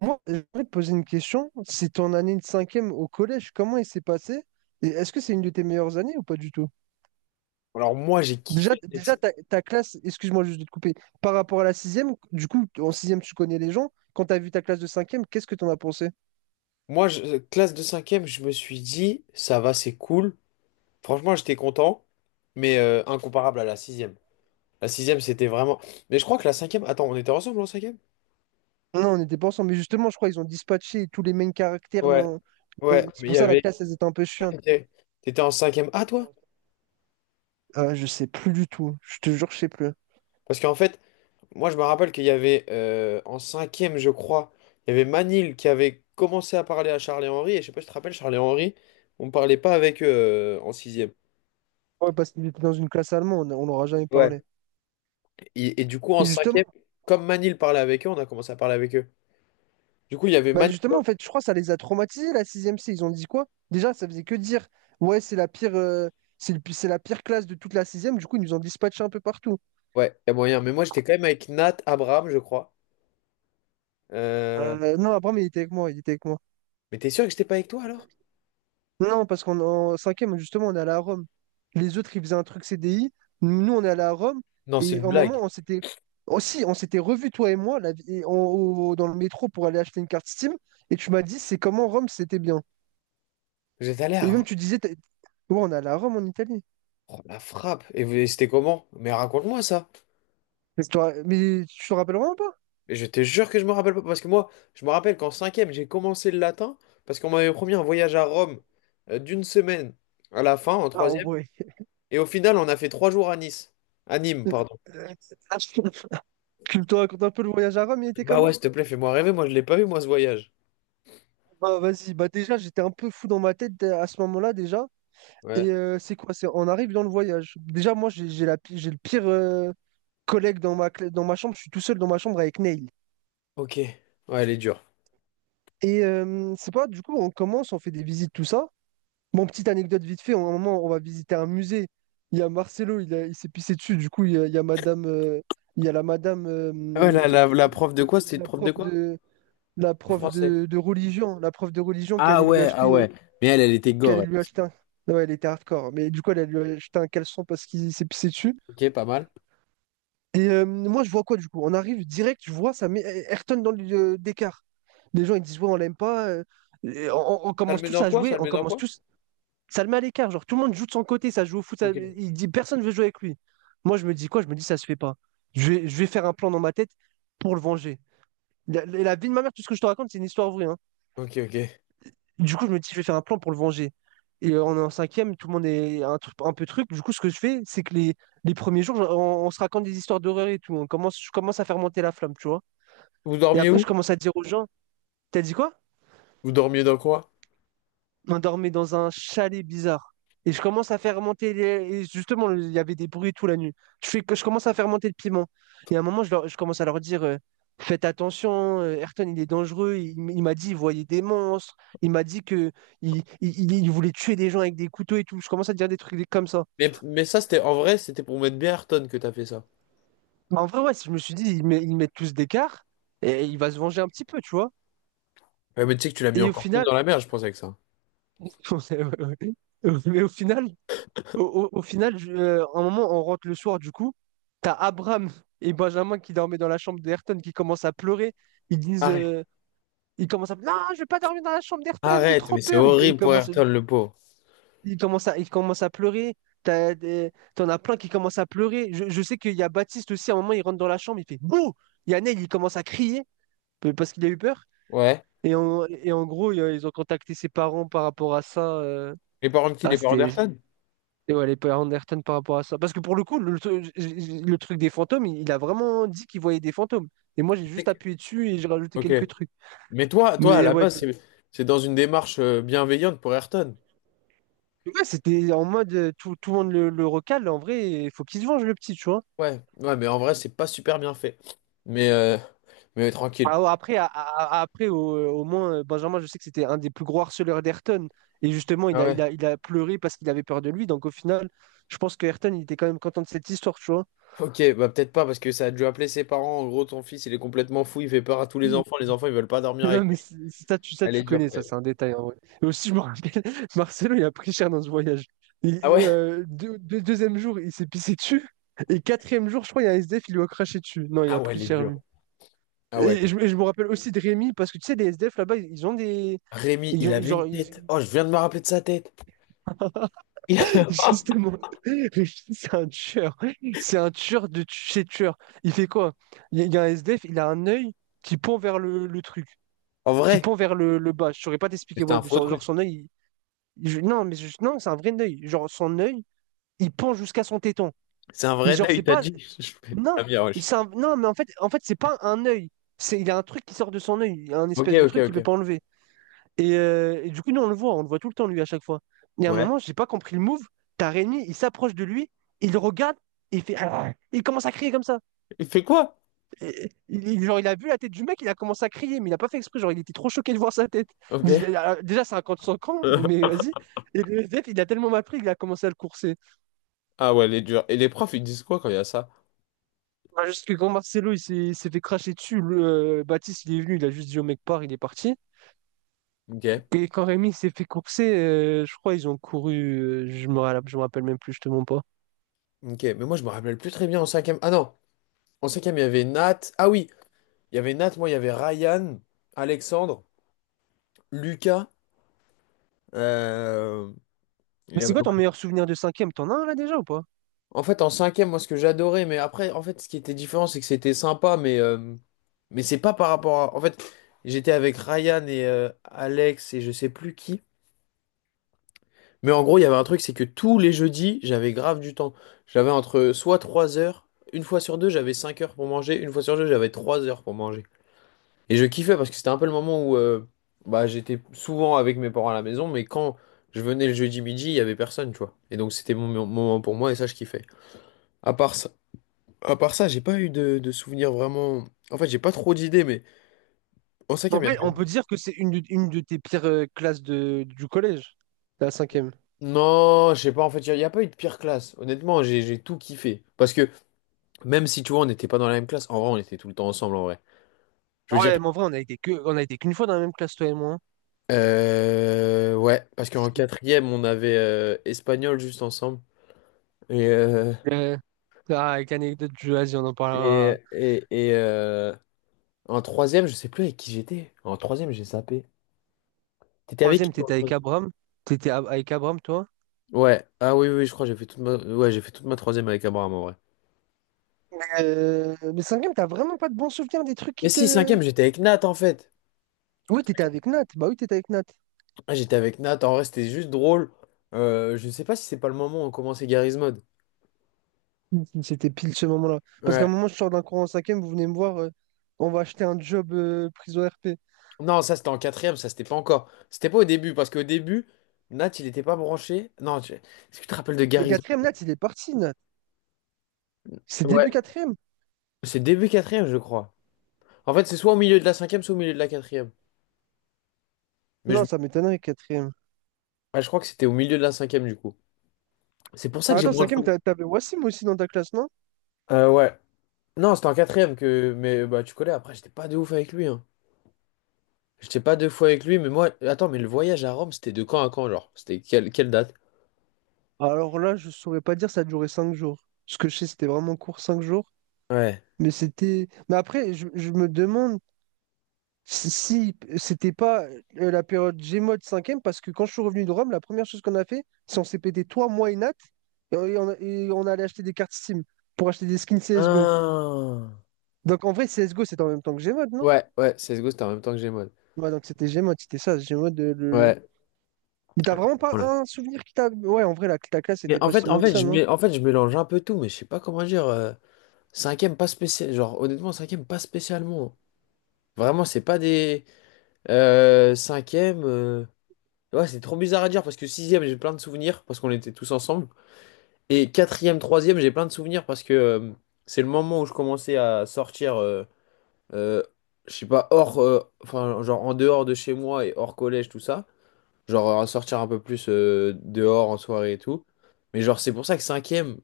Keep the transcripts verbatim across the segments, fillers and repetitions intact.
Moi, j'aimerais te poser une question. C'est ton année de cinquième au collège, comment il s'est passé? Et est-ce que c'est une de tes meilleures années ou pas du tout? Alors moi, j'ai Déjà, kiffé. déjà ta, ta classe, excuse-moi juste de te couper, par rapport à la sixième, du coup, en sixième, tu connais les gens. Quand tu as vu ta classe de cinquième, qu'est-ce que tu en as pensé? Moi, je- euh, classe de cinquième, je me suis dit, ça va, c'est cool. Franchement, j'étais content, mais euh, incomparable à la sixième. La sixième, c'était vraiment... Mais je crois que la cinquième... Attends, on était ensemble en cinquième? Non, on n'était pas ensemble, mais justement, je crois qu'ils ont dispatché tous les mêmes caractères. Ouais, dans- ouais, dans- C'est mais il pour y ça la avait... classe, elle était un peu chiante. T'étais t'étais en cinquième A, toi? Euh, je sais plus du tout. Je te jure, je sais plus. Parce qu'en fait, moi, je me rappelle qu'il y avait, euh, en cinquième, je crois, il y avait Manil qui avait commencé à parler à Charles et Henri, et je sais pas si tu te rappelles, Charles et Henri, on parlait pas avec eux euh, en sixième. Ouais, parce qu'il était dans une classe allemande, on n'aura jamais parlé. Et, et du coup, en Et justement, cinquième, comme Manil parlait avec eux, on a commencé à parler avec eux. Du coup, il y avait bah Manil. justement, en fait, je crois que ça les a traumatisés, la sixième C. Ils ont dit quoi? Déjà, ça faisait que dire, ouais, c'est la pire, euh, c'est le- pi- c'est la pire classe de toute la sixième. Du coup, ils nous ont dispatché un peu partout. Ouais, il y a moyen. Mais moi, j'étais quand même avec Nat, Abraham, je crois. Euh, Euh, non, Abraham, il était avec moi, il était avec moi. Mais t'es sûr que j'étais pas avec toi alors? Non, parce qu'en en cinquième justement, on est allé à Rome. Les autres, ils faisaient un truc C D I. Nous, on est allé à Rome. Non, c'est Et une en moment, blague. on s'était... Aussi, on s'était revus, toi et moi, la- et en- au- dans le métro pour aller acheter une carte Steam. Et tu m'as dit, c'est comment Rome, c'était bien. J'étais allé Et même, à tu disais, t'as- ouais, on est allé à Rome en Italie. oh, la frappe. Et vous- c'était comment? Mais raconte-moi ça. Mais tu te ra- mais tu te rappelles vraiment? Et je te jure que je me rappelle pas. Parce que moi, je me rappelle qu'en cinquième, j'ai commencé le latin. Parce qu'on m'avait promis un voyage à Rome euh, d'une semaine à la fin, en Ah troisième. ouais. Et au final, on a fait trois jours à Nice. À Nîmes, pardon. Tu me te racontes un peu le voyage à Rome, il était Bah ouais, comment? s'il te plaît, fais-moi rêver. Moi, je l'ai pas vu, moi, ce voyage. Bah vas-y, bah déjà j'étais un peu fou dans ma tête à ce moment-là déjà. Et Ouais. euh, c'est quoi? C'est on arrive dans le voyage. Déjà moi j'ai j'ai la pi- j'ai le pire euh, collègue dans ma cla- dans ma chambre. Je suis tout seul dans ma chambre avec Neil. Ok. Ouais, elle est dure. Et euh, c'est pas du coup on commence, on fait des visites tout ça. Bon, petite anecdote vite fait. À un moment on va visiter un musée. Il y a Marcelo, il, a- il s'est pissé dessus. Du coup il y a, il y a Madame, euh, il y a la Madame, Ah, ouais, euh, la, la, la prof de quoi? C'était une la prof de prof quoi? de la De prof français. de, de religion, la prof de religion qui Ah allait lui ouais, ah acheter, ouais. Mais elle, elle était qui gore. allait Elle lui aussi. acheter un... Ouais, elle était hardcore, mais du coup, elle allait lui acheter un caleçon parce qu'il s'est pissé dessus. Ok, pas mal. Et euh, moi, je vois quoi du coup? On arrive direct, je vois, ça met Ayrton dans le d'écart. Les gens, ils disent, ouais, on l'aime pas. euh, et on, on Ça le commence met tous dans à quoi? jouer, Ça le on met dans commence quoi? tous. Ça le met à l'écart, genre tout le monde joue de son côté, ça joue au foot, ça- Ok. il dit personne veut jouer avec lui. Moi, je me dis quoi? Je me dis, ça se fait pas. Je vais, je vais faire un plan dans ma tête pour le venger. La, la- la vie de ma mère, tout ce que je te raconte, c'est une histoire vraie, hein. Ok, ok. Du coup, je me dis, je vais faire un plan pour le venger. Et euh, on est en cinquième, tout le monde est un, tru- un peu truc. Du coup, ce que je fais, c'est que les, les premiers jours, on, on se raconte des histoires d'horreur et tout. On commence, je commence à faire monter la flamme, tu vois. Vous Et dormiez après, où? je commence à dire aux gens, t'as dit quoi? Vous dormiez dans quoi? On dormait dans un chalet bizarre. Et je commence à faire monter les... Et justement, il y avait des bruits toute la nuit. Je, fais... je commence à faire monter le piment. Et à un moment, je, leur- je commence à leur dire, euh, faites attention, euh, Ayrton, il est dangereux. Il, m- il m'a dit, il voyait des monstres. Il m'a dit que il... il- il voulait tuer des gens avec des couteaux et tout. Je commence à dire des trucs comme ça. Mais, mais ça, c'était en vrai, c'était pour mettre bien Ayrton que t'as fait ça. Mais en vrai, ouais, je me suis dit, ils, met- ils mettent tous d'écart et il va se venger un petit peu, tu vois. Ouais, mais tu sais que tu l'as mis Et au encore plus final, dans la merde, je pense, avec ça. ouais, ouais, ouais, mais au final, Au, au- au final, je- euh, à un moment, on rentre le soir, du coup, t'as Abraham et Benjamin qui dormaient dans la chambre d'Ayrton qui commencent à pleurer. Ils disent, Arrête. euh, ils commencent à, non, je vais pas dormir dans la chambre d'Ayrton, j'ai Arrête, trop mais c'est peur. Ils, ils horrible pour commencent, Ayrton, le pauvre. ils commencent à, ils commencent à pleurer. T'as des- T'en as plein qui commencent à pleurer. Je, je sais qu'il y a Baptiste aussi, à un moment, il rentre dans la chambre, il fait bouh! Il y a Neil, il commence à crier euh, parce qu'il a eu peur. Ouais. Et en, et en gros, il y a- ils ont contacté ses parents par rapport à ça, euh. Les parents de qui? Ah, Les parents c'était, d'Ayrton? Et ouais, les Pamela Anderson par rapport à ça. Parce que pour le coup, le, tru- le truc des fantômes, il, il a vraiment dit qu'il voyait des fantômes. Et moi, j'ai juste appuyé dessus et j'ai rajouté Ok. quelques trucs. Mais toi, toi, à Mais la ouais, base, t'es- c'est c'est dans une démarche euh, bienveillante pour Ayrton. ouais, c'était en mode euh, tout, tout le monde le, le recale. En vrai, il faut qu'il se venge, le petit, tu vois. Ouais, ouais, mais en vrai, c'est pas super bien fait. Mais, euh, mais tranquille. Ah ouais, après, à- à- à- après au, euh, au moins, euh, Benjamin, je sais que c'était un des plus gros harceleurs d'Ayrton. Et justement, il Ah a, il ouais. a, il a pleuré parce qu'il avait peur de lui. Donc au final, je pense que Ayrton, il était quand même content de cette histoire, tu vois. Ok, bah peut-être pas, parce que ça a dû appeler ses parents. En gros, ton fils, il est complètement fou, il fait peur à tous les enfants. Les enfants, ils veulent pas dormir avec Non, mais lui. c'est- c'est- ça, tu, ça, Elle est tu dure connais, quand ça, même. c'est un détail en vrai. Et aussi, je me rappelle, Marcelo, il a pris cher dans ce voyage. Il- Ah ouais? euh, deux- deux- deuxième jour, il s'est pissé dessus. Et quatrième jour, je crois, il y a un S D F, il lui a craché dessus. Non, il a Ah ouais, pris elle est cher, lui. dure. Ah ouais. Et, et je, et je me rappelle aussi de Rémi, parce que tu sais, les S D F là-bas, ils ils ont des. Rémi, Ils il ont- avait genre, une ils- tête. Oh, je viens de me rappeler de sa tête. Il- justement, Rémi, c'est un tueur. C'est un tueur de tu- chez tueur. Il fait quoi? Il y a il y a un S D F, il a un œil qui pend vers le, le truc, En qui vrai, pend vers le, le bas. Je saurais pas Mais t'expliquer, c'était ouais, un faux genre, genre, truc. son œil... Je- non, mais je- non, c'est un vrai œil. Genre, son œil, il pend jusqu'à son téton. C'est un Mais vrai nain, genre, il c'est t'a pas. dit. Je fais, Non, ah bien, wesh. c'est un- non, mais en fait, en fait, c'est pas un œil. C'est, il y a un truc qui sort de son œil, il y a un Ok, espèce de ok, truc qu'il ok. peut pas enlever. Et, euh, et du coup, nous, on le voit, on le voit tout le temps, lui, à chaque fois. Et à un Ouais. moment, j'ai pas compris le move. T'as Rémi, il s'approche de lui, il le regarde, et il fait. Il commence à crier comme ça. Il fait quoi? Et- il, genre, il a vu la tête du mec, il a commencé à crier, mais il a pas fait exprès. Genre, il était trop choqué de voir sa tête. Ok. Déjà, déjà, c'est un camp de son camp, mais vas-y. Et le S D F, il a tellement mal pris qu'il a commencé à le courser. Ah ouais, elle est dure. Et les profs, ils disent quoi quand il y a ça? Bah, juste que quand Marcelo il s'est il s'est fait cracher dessus, le, euh, Baptiste il est venu, il a juste dit au mec pars, il est parti. Ok. Et quand Rémi il s'est fait courser, euh, je crois ils ont couru, euh, je me, ra- je me rappelle même plus, je te mens pas. Ok, mais moi, je me rappelle plus très bien en cinquième. Ah non. En cinquième, il y avait Nat. Ah oui, il y avait Nat, moi, il y avait Ryan, Alexandre, Lucas. euh, il Mais y c'est avait- quoi ton ouais. meilleur souvenir de cinquième? T'en as un là déjà ou pas? En fait, en cinquième, moi, ce que j'adorais, mais après, en fait, ce qui était différent, c'est que c'était sympa, mais, euh, mais c'est pas par rapport à... En fait, j'étais avec Ryan et euh, Alex et je sais plus qui. Mais en gros, il y avait un truc, c'est que tous les jeudis, j'avais grave du temps. J'avais entre soit trois heures, une fois sur deux, j'avais cinq heures pour manger, une fois sur deux, j'avais trois heures pour manger. Et je kiffais parce que c'était un peu le moment où euh, bah, j'étais souvent avec mes parents à la maison, mais quand je venais le jeudi midi, il y avait personne, tu vois. Et donc c'était mon mon moment pour moi et ça, je kiffais. À part ça, à part ça, j'ai pas eu de, de souvenirs vraiment. En fait, j'ai pas trop d'idées, mais en En cinquième, il y vrai, on avait- peut dire que c'est une, de- une de tes pires euh, classes de, du collège, la cinquième. Non, je sais pas, en fait, il y, a y a pas eu de pire classe. Honnêtement, j'ai j'ai tout kiffé. Parce que même si, tu vois, on n'était pas dans la même classe, en vrai, on était tout le temps ensemble, en vrai. Je Ah veux dire, ouais, mais en vrai, on a été que, on a été qu'une fois dans la même classe, toi et moi, hein. euh, ouais, parce qu'en quatrième, on avait euh, espagnol juste ensemble. Et euh, Euh, ah, avec l'anecdote du vas on en Et, parlera. et, et euh, En troisième, je sais plus avec qui j'étais. En troisième, j'ai zappé. T'étais avec qui Troisième, toi, en t'étais avec troisième? Abram? T'étais a- avec Abram, toi. Ouais. Ah oui, oui, je crois que j'ai fait toute ma... Ouais, j'ai fait toute ma troisième avec Abraham en vrai. Euh, mais cinquième, t'as vraiment pas de bons souvenirs des trucs Mais qui si, te... cinquième, j'étais avec Nat en fait. Oui, t'étais avec Nat. Bah oui, t'étais avec Nat. Ah, j'étais avec Nat, en vrai, c'était juste drôle. Euh, je sais pas si c'est pas le moment où on commençait Garry's Mod. C'était pile ce moment-là. Parce qu'à un Ouais. moment, je sors d'un cours en cinquième, vous venez me voir, euh, on va acheter un job euh, prison R P. Non, ça c'était en quatrième, ça c'était pas encore. C'était pas au début, parce qu'au début, Nat, il était pas branché. Non, tu- est-ce que tu te rappelles de Mais Garry's quatrième, Nat, il est parti, Nat. C'est Mod? Ouais. début quatrième. C'est début quatrième, je crois. En fait, c'est soit au milieu de la cinquième, soit au milieu de la quatrième. Mais Non, je ça m'étonnerait, quatrième. Ouais, je crois que c'était au milieu de la cinquième du coup. C'est pour ça Ah, que j'ai attends, moins de cinquième, souvenirs. t'a- t'avais Wassim aussi dans ta classe, non? Euh, ouais. Non, c'était en quatrième que. Mais bah tu connais, après j'étais pas de ouf avec lui. Hein. J'étais pas deux fois avec lui, mais moi. Attends, mais le voyage à Rome, c'était de quand à quand, genre? C'était quelle, quelle date? Alors là, je saurais pas dire, ça a duré cinq jours. Ce que je sais, c'était vraiment court, cinq jours. Ouais. Mais c'était. Mais après, je, je me demande. Si, si, c'était pas euh, la période Gmod cinquième, parce que quand je suis revenu de Rome, la première chose qu'on a fait, c'est on s'est pété toi, moi et Nat, et on, et on et on allait acheter des cartes Steam pour acheter des skins C S G O. Ah. Donc en vrai, C S G O, c'était en même temps que Gmod, non? Ouais, ouais, C S G O, c'était en même temps que Gmod. Ouais, donc c'était Gmod, c'était ça, Gmod. euh, Le, le- Ouais. Mais t'as vraiment pas Voilà. un souvenir qui t'a... Ouais, en vrai, la, la classe Mais était en pas fait, si en bien que fait, ça, je non? mets, en fait, je mélange un peu tout, mais je sais pas comment dire. Euh, cinquième, pas spécial. Genre, honnêtement, cinquième, pas spécialement. Vraiment, c'est pas des. Euh, cinquième. euh, Ouais, c'est trop bizarre à dire parce que sixième, j'ai plein de souvenirs parce qu'on était tous ensemble. Et quatrième, troisième, j'ai plein de souvenirs parce que euh, c'est le moment où je commençais à sortir, euh, euh, je sais pas, hors, euh, enfin, genre en dehors de chez moi et hors collège, tout ça. Genre à sortir un peu plus euh, dehors en soirée et tout. Mais genre, c'est pour ça que cinquième,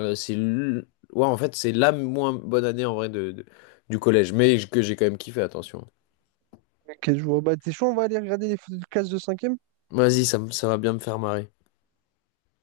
euh, c'est. l- Ouais, en fait, c'est la moins bonne année en vrai de, de- du collège. Mais que j'ai quand même kiffé, attention. Ok, je vois. Bah, t'es chaud, on va aller regarder les photos de classe de cinquième? Vas-y, ça, me- ça va bien me faire marrer.